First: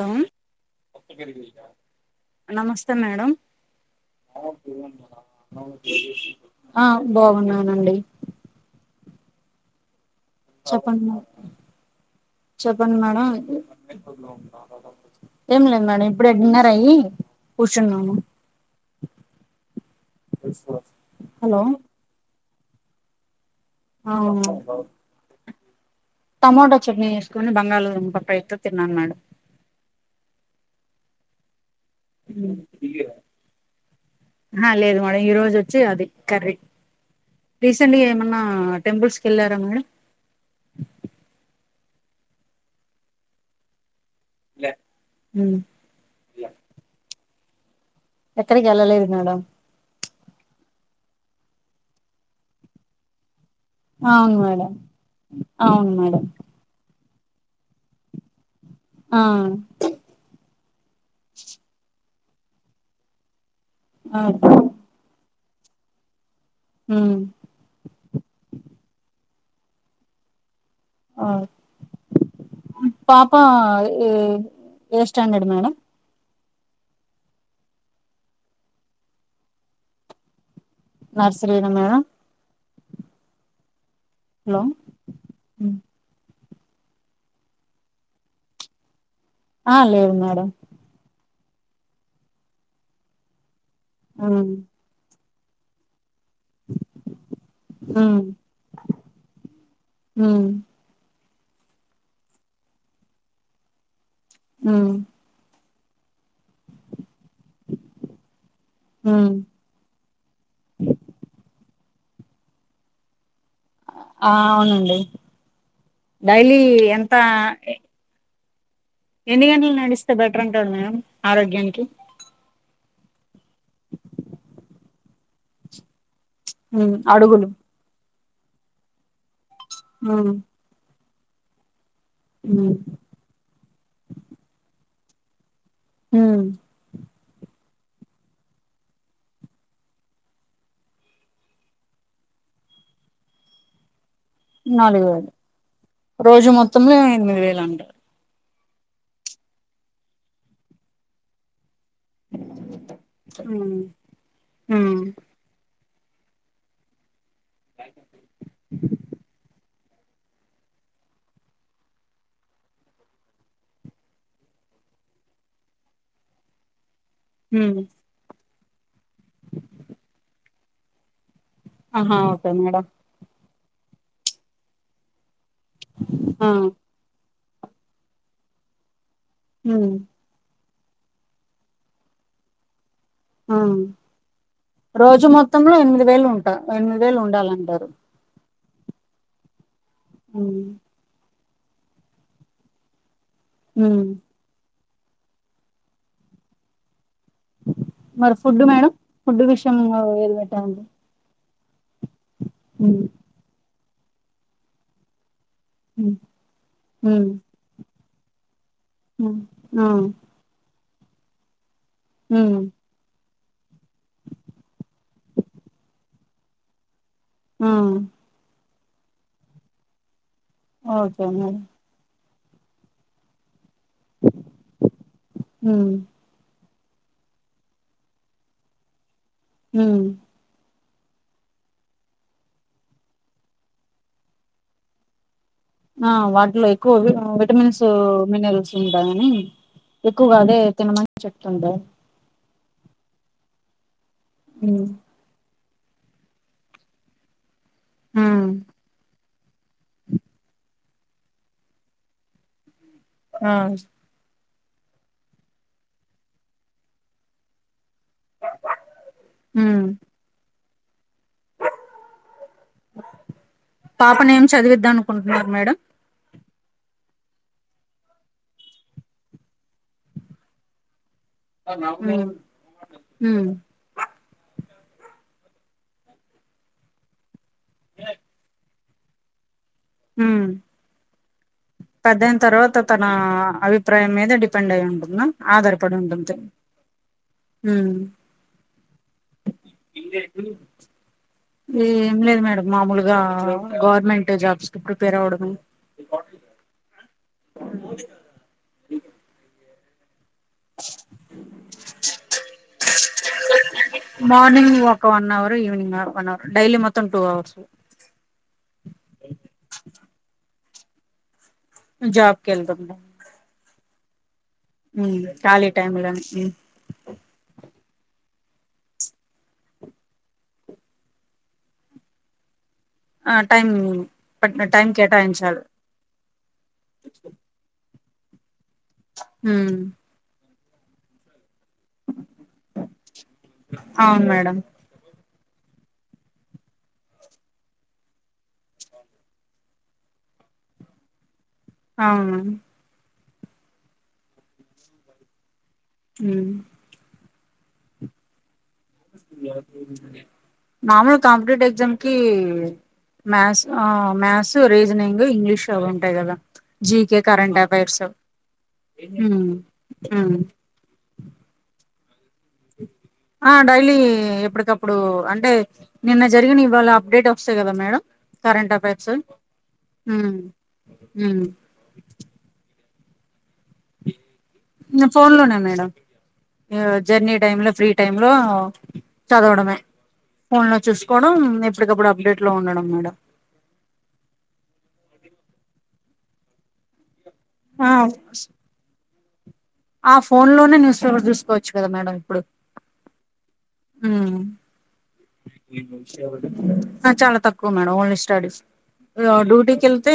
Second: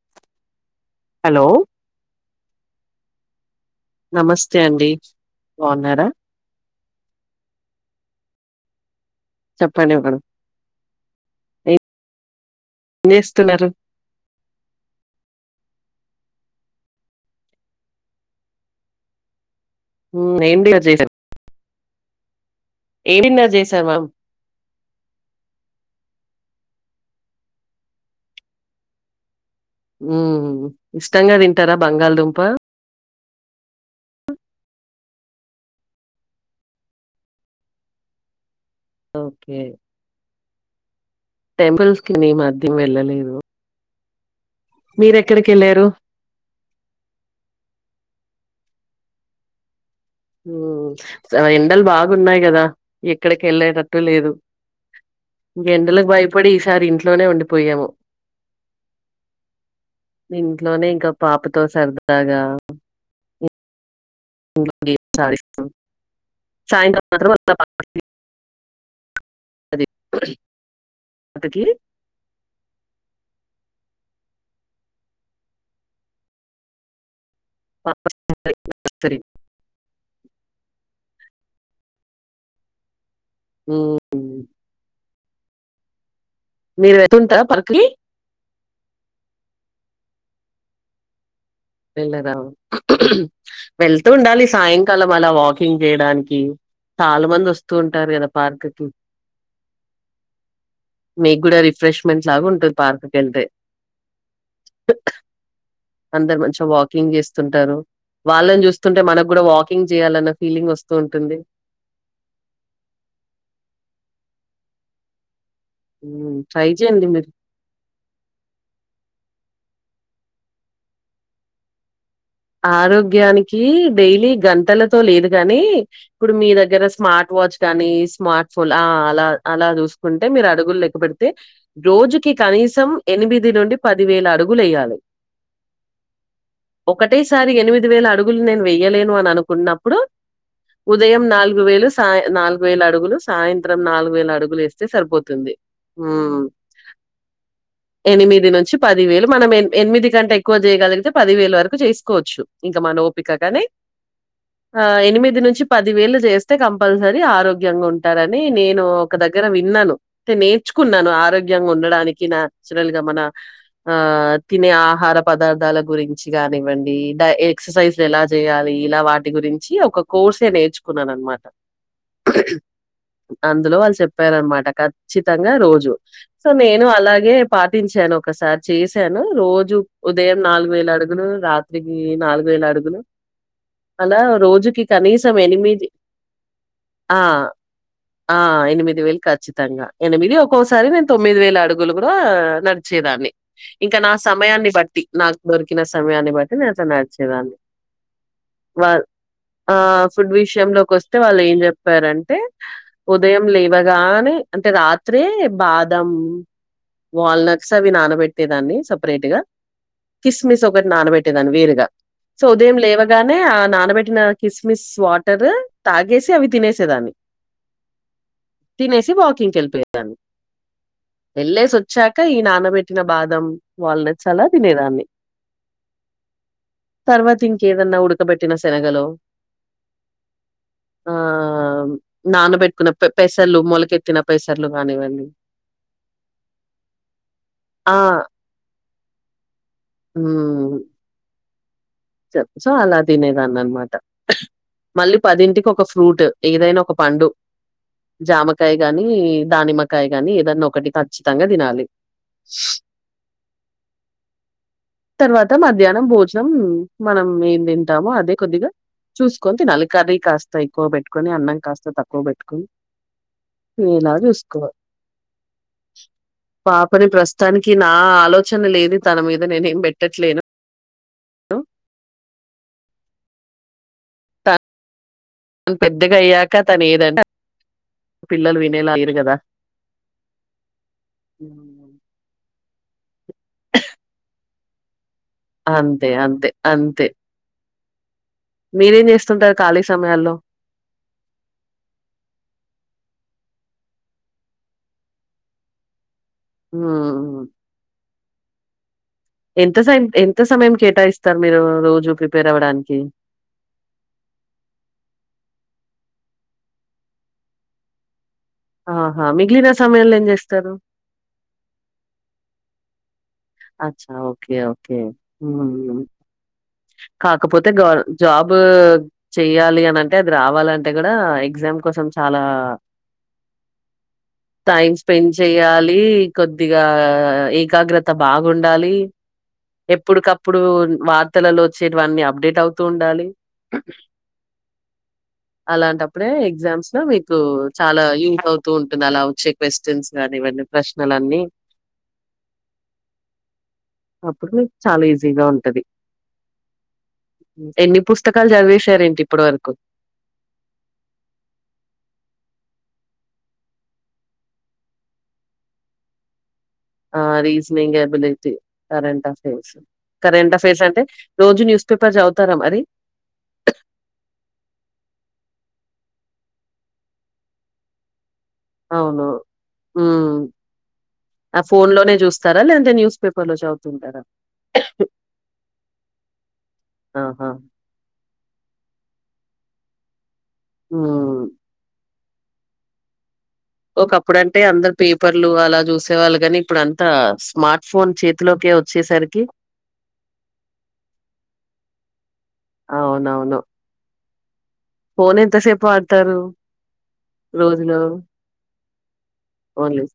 తోమ్ hello నమస్తే madam. నమస్తే అండి బాగున్నారా ఆ బాగున్నానండి. చెప్పండి ఒక్కడు చెప్పండి మే చెప్పండి మేడం. చేస్తున్నారు ఏం లేదు మేడం ఇప్పుడు డిన్నర్ అయి కూచున్నాము. ఉహ్మ్ ఏం డీలర్ జేజర్ హలో ఏ డిన్నర్ జేసమా. అవును టొమాటా చట్నీ ఏసుకొని బంగాళదుంప ఫ్రైతో తిన్నాను మేడం. ఉహుహ్ ఇష్టంగా దింటారా బంగాళదుంపా. ఆహా లేదు మేడం ఈ రోజు వచ్చి అది కర్రీ రీసెంట్గా ఏమన్నా తెంబూలస్క్ ఏళ్ళరా ఓకే మేడం. టెంపుల్స్ కి మీ మధ్యం వెళ్ళలేదు. లే మీర్ ఎక్కడికేళ్ళారు. ఎక్కడికి ఏళ్ళలేదు మేడం. ఉ చానా ఎండలు బాగున్నాయి గదా ఎక్కడికి ఏళ్ళేటట్ టు లేదు అవును మేడం ఇగా అవును ఎండలకు మేడం భయపడి ఈసారి ఇంట్లోనే ఉండిపోయాము. ఆ ఇంట్లోనే ఇంకా పాపతో సరదాగా అవున్ ఇంట్లో గేమ్స్ ఆడిస్తాం. సాయంత్రం మాత్రం సభ పతి అదే అతకి పాప ఏ ఏ స్టాండర్డ్ మేడం. పాప [inaudible] ఇత్తిరి. నర్సరినా మేడం ఉహ్ హలో మీరు వెతుంటారా పర్కరి ఆ లేదు మేడం. వేలదా వెళ్తూ ఉండాలి ఉమ్ సాయిన్ సలమల వాకింగ్ జేయడానికి చాలా మంది వస్త్ ఉమ్ తూంటార్గదా పార్కుకి ఉమ్ మీక్గూడా రిఫ్రెష్మెంట్ లాగున్టది పార్క్కెళ్తే ఉ అందర్ మంచిగా వాకింగ్ చేస్తుంటారు వాళ్లని చూస్స్తుంటే ఉమ్ మనక్గూడా వాకి టింగ్ చేయాలన్న ఫీలింగ్ వస్తూ ఉంటుంది ఆ అవునండి డైలీ ట్రై చేయండి ఎంత మీరు ఏ ఎన్ని గంటల్ నడిస్తే బెటరంటరూ మేడం ఆరోగ్యానికి ఆరోగ్యానికి డైలీ గంటలతో లేదు గానీ ఇప్పుడు మీ దగ్గర ఉమ్ స్మార్ట్ అడుగులు వాచ్ కాని స్మార్ట్ ఫోన్లా ఆ అలా అలా జూస్కుంటే ఉమ్ మీరు అడుగుల్లెక్క పెడితే రోజుకి ఉమ్ కనీసం ఎనిమిది నుండి పది వేల అడుగులేయ్యాలె హు ఒకటేసారి ఎనిమిది వేల అడుగుల్నేన్ వెయ్యలేను అననుకున్నప్పుడు ఉదయం నాలుగు వేలు సాయ నాలుగు వేల అడుగులు సాయంత్రం నాలుగు వేల అడుగు లేస్తే నాలుగు వేలు సరిపోతుంది మ్ రోజు మొత్తంలో ఎనిమిది వేలు అంటారు ఎనిమిది నుంచి పదివేలు, మనం ఎన్ ఎన్మిది కంటే ఎక్కువ జేయగలిగితే పదివేల్ వరకు జెస్. కోచ్చు ఇంకా మనోపికగనే ఉమ్ ఆ ఉమ్ ఎనిమిది నుంచి పది వేలు చేస్. తే కంపల్సరీ ఆరోగ్యంగుంటారని నేను ఒక దగ్గర విన్నాను తె నేర్చుకున్నాను ఆరోగ్యంగుండడానికి న్యా చురల్గా మన ఆ తినే ఆహార పదార్థాల గురించి గానివ్వండి డై ఉమ్ ఎక్ససైజ్. ఎలా జెయాలి ఇలా వాటి గురించి ఒక కోర్సే నేర్చుకున్నాన్మాట ఆహా ఓకే మేడం అందులో వాల్చెప్పారన్మాట ఖచ్చితంగా రోజు సో ఆ నేను అలాగే. పాటించాను ఒకసార్ చేశాను రోజు ఉమ్ ఉదయం నాలుగు వేలడుగు గులూ రాత్రికి నాలుగు వేల అడుగులు ఉమ్ అలా రోజుకి రోజు కనీసం మొత్తంలో ఎనిమిది వేలు ఉంటా ఎనిమిది వేలు ఆ ఉండాలంటారు ఆ ఎనిమిది వేల్ ఖచ్చితంగా ఎనిమిది ఉమ్ ఒక్కోసారి నేన్ తొమ్మిది వేల అడుగులు కూడా నడిచేదాన్ని ఇంకా ఉమ్ నా సమయాన్ని బట్టి నాక్దొర్. కినా సమయాన్ని బట్టి నేన్ట్లా నడిచి దాన్ని మరి ఫుడ్ మేడం వా ఫుడ్ ఆ విషయంలో ఫుడ్ ఏది పెట్టాలండి విషయంలోకోస్ తే వాళ్లేం జేప్పారంటే హు ఉదయం లేవగానే అంటే రాత్రే బాదం, హ్మ్ హ్మ్ వాల్న. సవి నానబెట్టే దాన్ని సబ్ [unintelligible] ఆ కిస్మిస్ ఒకటి నానబెట్టేదాన్ని వేరుగా సో హ్మ్. ఉదయం లేవ గానే ఆ నానబెట్టిన కిస్మిస్ వాటరూ తాగేసి అవి తినేసేదాన్ని. మ్మ్ తినేసి వాకింగ్కికేల్లిపోయాను ఓకే మేడం ఎల్లోసో చ్చాక ఈ నానబెట్టిన బాదం వాల్నట్స్ అలా తినేదాన్ని హుమ్ తర్వాతిన్కేదన్నా ఉడకబెట్టిన శెనగలో హుమ్ [inaudible] ఆ నానబెట్కున్న పె పెసర్లు మొలకెత్తిన పెసర్లు కానివ్వండి ఆ వాటిలో ఎక్కువ విటమిన్స్ ఆ! మినరల్స్ ఉంటాయని ఎక్కువగా అదే హ్మ్. తినమని చెప్తుండే సో అలా తినేదాన్ని అన్నమాట ఉమ్ మళ్ళీ పదింటికి ఒక ఫ్రూట్ ఏదైనా ఒక పండు జామకాయ గానీ దానిమ్మ కాయ గాని ఏదన్నా ఒకటి ఖచ్చితంగా తినాలి ఆ తర్వాత మధ్యాహ్నం భోజనం మనం ఏం తింటాము అదే కొద్దిగా చూసుకొని తినాల కర్రీ కాస్త ఎక్కువ పెట్టుకొని అన్నం కాస్త తక్కువ పెట్టుకొని తినేలా పాపను ఏం చూసుకోవాలి చదివిద్దాం అనుకుంటున్నారు మేడం పాపని ప్రస్తుతానికి నా ఆలోచన ఏమి తన మీద నేనేం పెట్టట్లేను ఉమ్ ఉమ్ తను పెద్దగా అయ్యాక తను ఏదంటే పిల్లలు వినేలా లేరు కదా హమ్ హ్మ్. పెదైన తర్వాత తన అభిప్రాయం ఏంటి డిపెండ్ అయి ఉంటుంది ఆధారపడి అంతే. ఉంటుంది అంతే. అంతే. హమ్ మీరేం చేస్తుంటారు ఖాళీ సమయాల్లో ఏం లేదు మేడం మామూలుగా గవర్నమెంట్ జాబ్స్ కి ప్రిపేర్ అవ్వడం హమ్ అవు [unintelligible] ఎంత స ఎంత సమయం కేటాయిస్తారు మీరు రోజు ప్రిపేర్ అవ్వడానికి మార్నింగ్ ఒక one hour evening one hour daily మొత్తం టూ అవర్స్ ఆహా మిగిలిన సమయాంలో ఏం చేస్తారు జాబ్ కి వెళ్తాం అచ్చా ఓకే ఓకే. ఉమ్ కాలి హ్మ్. టైమ్లా కాకపోతే గవర్ జాబ్ చెయ్యాలి అని అంటే అది రావాలంటే కూడా ఎగ్జామ్ కోసం చాలా ఆ టైము టైమ్ టైం స్పెండ్ కేటాయించాలి చేయాలి. కొద్దిగా ఏకాగ్రత బాగుండాలి హ ఎప్పుడికప్పుడు వార్తలలో వచ్చేవన్నీ అప్డేట్ అవుతూ ఉండాలి అవును మేడం అలాంటప్పుడే ఎగ్జామ్స్ లో మీకు చాలా యూజ అవుతూ ఉంటుంది అలా వచ్చే క్వశ్చన్స్ గానీ ఇవన్నీ ప్రశ్నలన్నీ అవును అప్పుడు చాలా ఈజీగా ఉంటది హ ఎన్ని పుస్తకాలు చది నార్మల్ కాంపిటేటివ్ ఎగ్జామ్ కి మ్యాథ్స్ ఆ మ్యాథ్స్ రీజనింగ్ ఇంగ్లీష్ అవి ఉంటాయి కదా జీకె ఆ current reasoning affairs ability affairs అంటే రోజు న్యూస్ పేపర్స్ చదువుతారా అది ఆ డైలీ ఎప్పటికప్పుడు అంటే నిన్న జరిగిన ఇవాళ అప్డేట్ వస్తాయి కదా మేడం కరెంట్ అఫేర్స్ అవును. హ్మ్. ఆ ఫోన్ లోనే చూస్తారా లేదంటే న్యూస్ పేపర్ లో చూస్ ఫోన్ లోనే మేడం జర్నీ ఆహా! టైం లో ఫ్రీ టైమ్ లొ చదవడమె ఫోన్ లొ చూసుకోవడం హ్మ్. నేర్చు అప్పటికప్పుడు అప్డేట్ లో ఉండడం మేడం ఒక అప్పుడంటే అందరు పేపర్లు అలా చూసే వాళ్ళు కాని ఇప్పుడు అంతా స్మార్ట్ ఆ ఫోన్ చేతిలోకే వచ్చేసరికి ఆ ఫోన్ లోనే న్యూస్ పేపర్ చూసుకోవచ్చు కదా మేడం ఇప్పుడు అవునవును ఫోన్ ఎంతసేపు వాడతారు చాలా తక్కువ మేడం రోజులో? ఓన్లీ స్టడీస్ డ్యూటీకి ఓన్లీ వెళ్తే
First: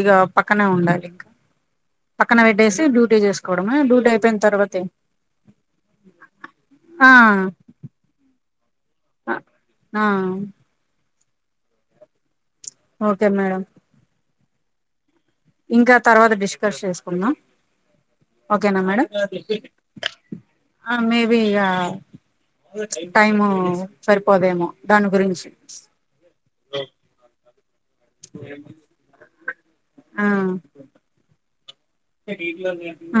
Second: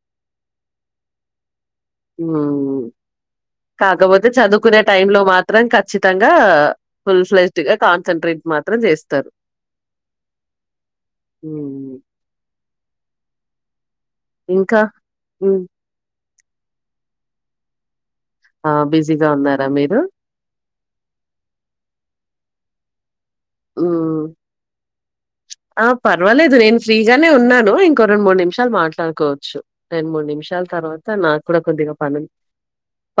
ఇక పక్కనే ఉండాలి ఇంకా పక్కన పెట్టేసి హ్మ్. డ్యూటీ చే కాకపోతే చదువుకునే టై లో మాత్రం ఖచ్చితంగా ఆ ఫుల్ ఫ్లెడ్జ్ గా కాన్సన్ంట్రేట్ మాత్రం చేస్ ఆ ఉ ఓకే మేడం ఇంకా ఇంకా తర్వాత డిస్కస్ చేసుకుందాం ఆ! ఓకేనా మేడం బిజీగా ఉన్నారా మీరు? ఆ మేబి అ వచ్చి టైమూ హ్మ్. సరిపోదేమో దాని గురించి ఆ! పర్వాలేదు నేను ఫ్రీగానే ఉన్నాను ఇంకో రెండు మూడు నిమిషాలు మాట్లాడుకోవచ్చు రెండు మూడు ఆ నిమిషాల తర్వాత నాకు కూడా కొద్దిగా పనుంది.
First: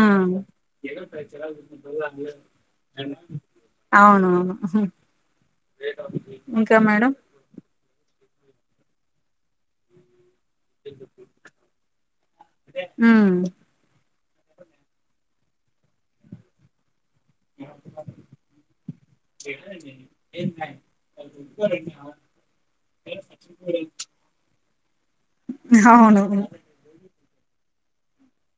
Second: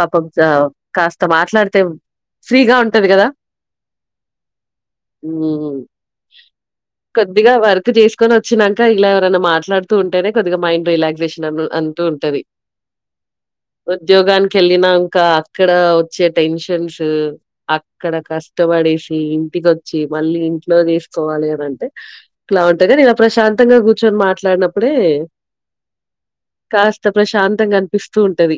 పాపం జ కాస్త మాట్లాడితే ఫ్రీగా ఉంటది కదా అవునువును కొద్దిగా వర్క్ చేసుకొని వచ్చినాక ఇలా ఎవరైనా మాట్లాడు తు ఉంటేనే కొద్దిగా మైండ్ రిలాక్సేషన్ అ అంటూ ఉంటది ఆ ఉద్యోగానికి వెళ్ళినాంకా అక్కడ వచ్చే టెన్షన్స్ అక్కడ కష్టపడేసి ఇంటికొచ్చి మళ్ళీ ఇంట్లో తీసుకోవాలి అనింటే ఇట్ల ఉంటాది నేను ప్రశాంతంగా కూర్చొని మాట్లాడినప్పుడే అవునవును కాస్త ప్రశాంతంగా అనిపిస్తూ ఉంటది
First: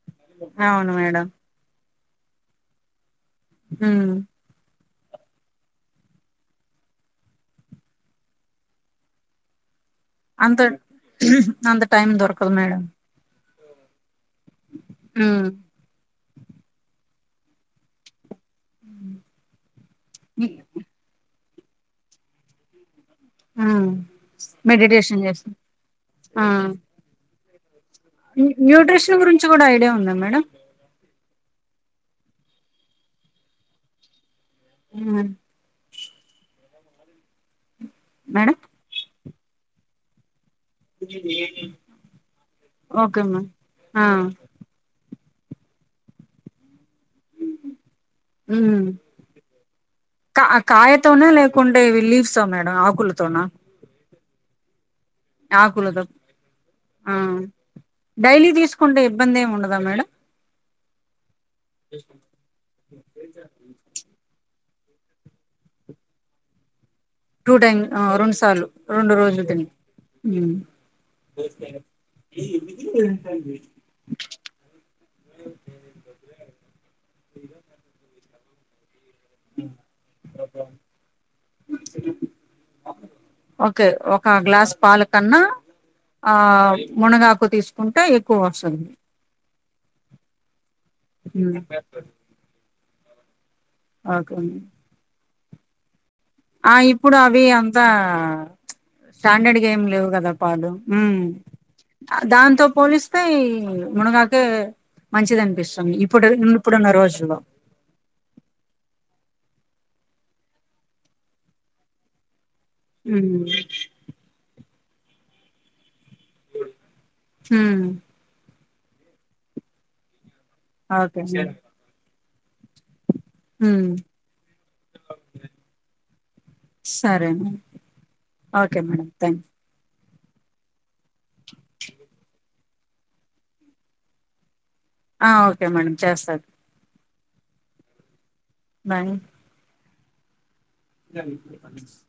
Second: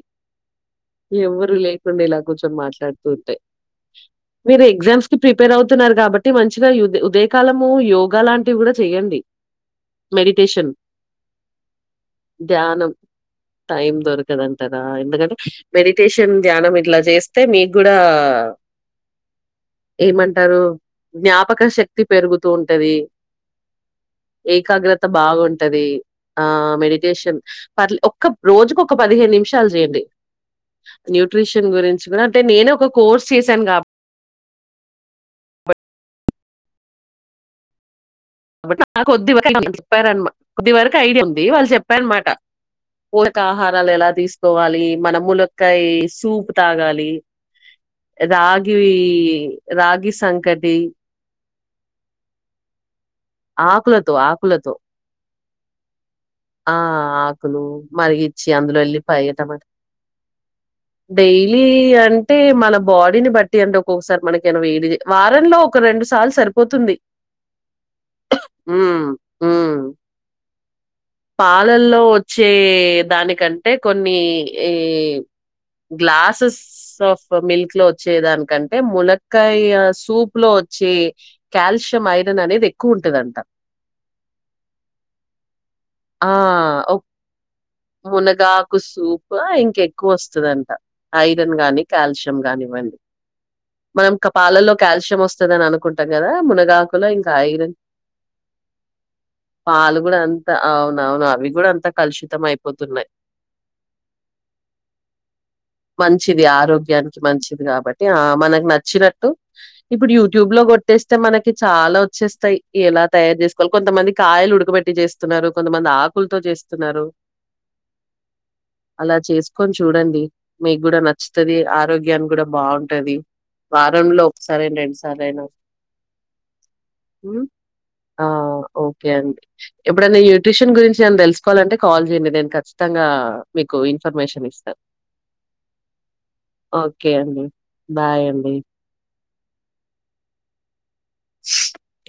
అవును మేడం ఎవ్వరు లే ఇలా కూర్చొని మాట్లాతూ ఉంటే ఉమ్ మీరు ఎగ్జామ్స్ కు ప్రిపేర్ అవుతున్నారు కాబట్టి మంచిగా ఉదయకాలము యోగా లాంటివి కూడా చెయండి అంత అంత టైం దొరకదు మేడం ధ్యానం టైం దొరకదంటారా ఎందుకంటే ఉమ్ మెడిటేషన్ ధ్యానం ఇట్లా చేస్తే మీకు కూడా ఏమంటారు జ్ఞాపక శక్తి పెరుగుతూ ఉంటది ఉమ్ ఏకాగ్రత మెడిటేషన్ చేస్త బాగుంటది ఆ మెడిటేషన్ పట్ల రోజుకు ఒక న్యూట్రిషన్ పదిహేను గురించి కూడా నిమిషాలు ఐడియా చేయండి ఉందా మేడం న్యూట్రిషన్ గురించి కూడా అంటే నేను ఒక కోర్స్ చేశాను కాబ ఉమ్ మేడం నా కొద్ది చెప్పారన్మా కొద్ది వరకు ఐడియా ఉంది వాళ్ళు చెప్పారనమాట ఓకే ఊరకా మ్యామ్ ఆహారాలు ఆ ఎలా తీసుకోవాలీ మనములో కయ్ సూప్ తాగాలి రాగి ఉమ్ వీ రాగిసంకటి ఉత్తవినే లేకుంటే ఇవి లీవ్సా మేడం ఆకులతోన ఆకులతొ ఆకులతొ ఆకులతొ ఆ ఆకులు మరిగిచ్చి డైలీ అందులో తీసుకుంటే ఎల్లిపాయ ఇబ్బంది ఏమి టమాట ఉండదా మేడం డైలీ అంటే మన బాడీని బట్టి అండు ఒక్సారి మనకేనా వేడి వారంలో ఒక రెండు సార్లు సరిపోతుంది టూ టైమ్ఆ రొండు సార్లు ఉమ్ రొండు రోజులు తిను ఉమ్ ఉమ్ పాలల్లో వచ్చే దానికంటే కొన్నీ ఈ గ్లాసెస్ ఆఫ్ మిల్క్ లో వచ్చేదానికంటే ములక్ కయ్యా సూప్ లో వచ్చీ కాల్షియం ఐరన్ అనేది ఎక్కువ ఉంటదంట ఒకే ఒక గ్లాస్ పాల కన్నా ఆ ఒక్ మునగాకు తీసుకుంటే ఎక్కువ మునగాకు వస్తుంది సూపో ఇంకెక్కువ వస్తదంట ఐరన్ గానీ కాల్షియం రం కానివ్వండి మనం క ఓకే పాలల్లో కాల్షియం వస్తదని అనుకుంటం కదా ఆ మునగాకులో ఇప్పుడు ఇంకా అవీ ఐరన్ అంతా ప్చ్ స్టాండడ్గ ఏమ్ పాలు లేవు గూడా కద అంత పాలు ఉమ్ అవునవును. అవి గూడా అంతా కలుషితం దాంతో పొలిస్ అయిపోతున్నాయి. స్తే మునగాకే మంచిది అనిపిస్సుంది ఇప్పుడు ఇప్పుడున్న రోజుల్లో ఇగా మనకు నచ్చినట్టు ఇప్పుడు యూట్యూబ్ లో కొట్టేస్తే మనకి చాలా వచ్చేస్తయ్ ఎలా తయారు ఉమ్. చేసుకోవాలి కొంతమంది కాయలు ఉడకబెట్టి చేస్తున్నారు కొంతమంది ఆక్ కుల్తో చేస్తున్నారు ఉమ్. అలా చేసుకొని చూడండి మీక్కూడ ఓకే నచ్చుతది ఆరోగ్యాన్ని కూడా బాగుంటది ఉమ్. వారంలో ఒకసారి రెండుసార్లయినా ఊ సరే అండి. ఆ మేడం ఓకే థ్యాంక్ అండి ఎప్పుడన్న న్యూట్రిషన్ గురించి ఏం తెలుసుకోవాలంటే కాల్ చేయండి నేను ఖచ్ తంగా మీకు ఇన్ఫర్మేషన్ ఇస్తాను ఆ ఒకే మేడం చేస్తాను ఓకే అండి బాయ్ అండి బాయ్ ఎమ్మటనే కాల్ చేస్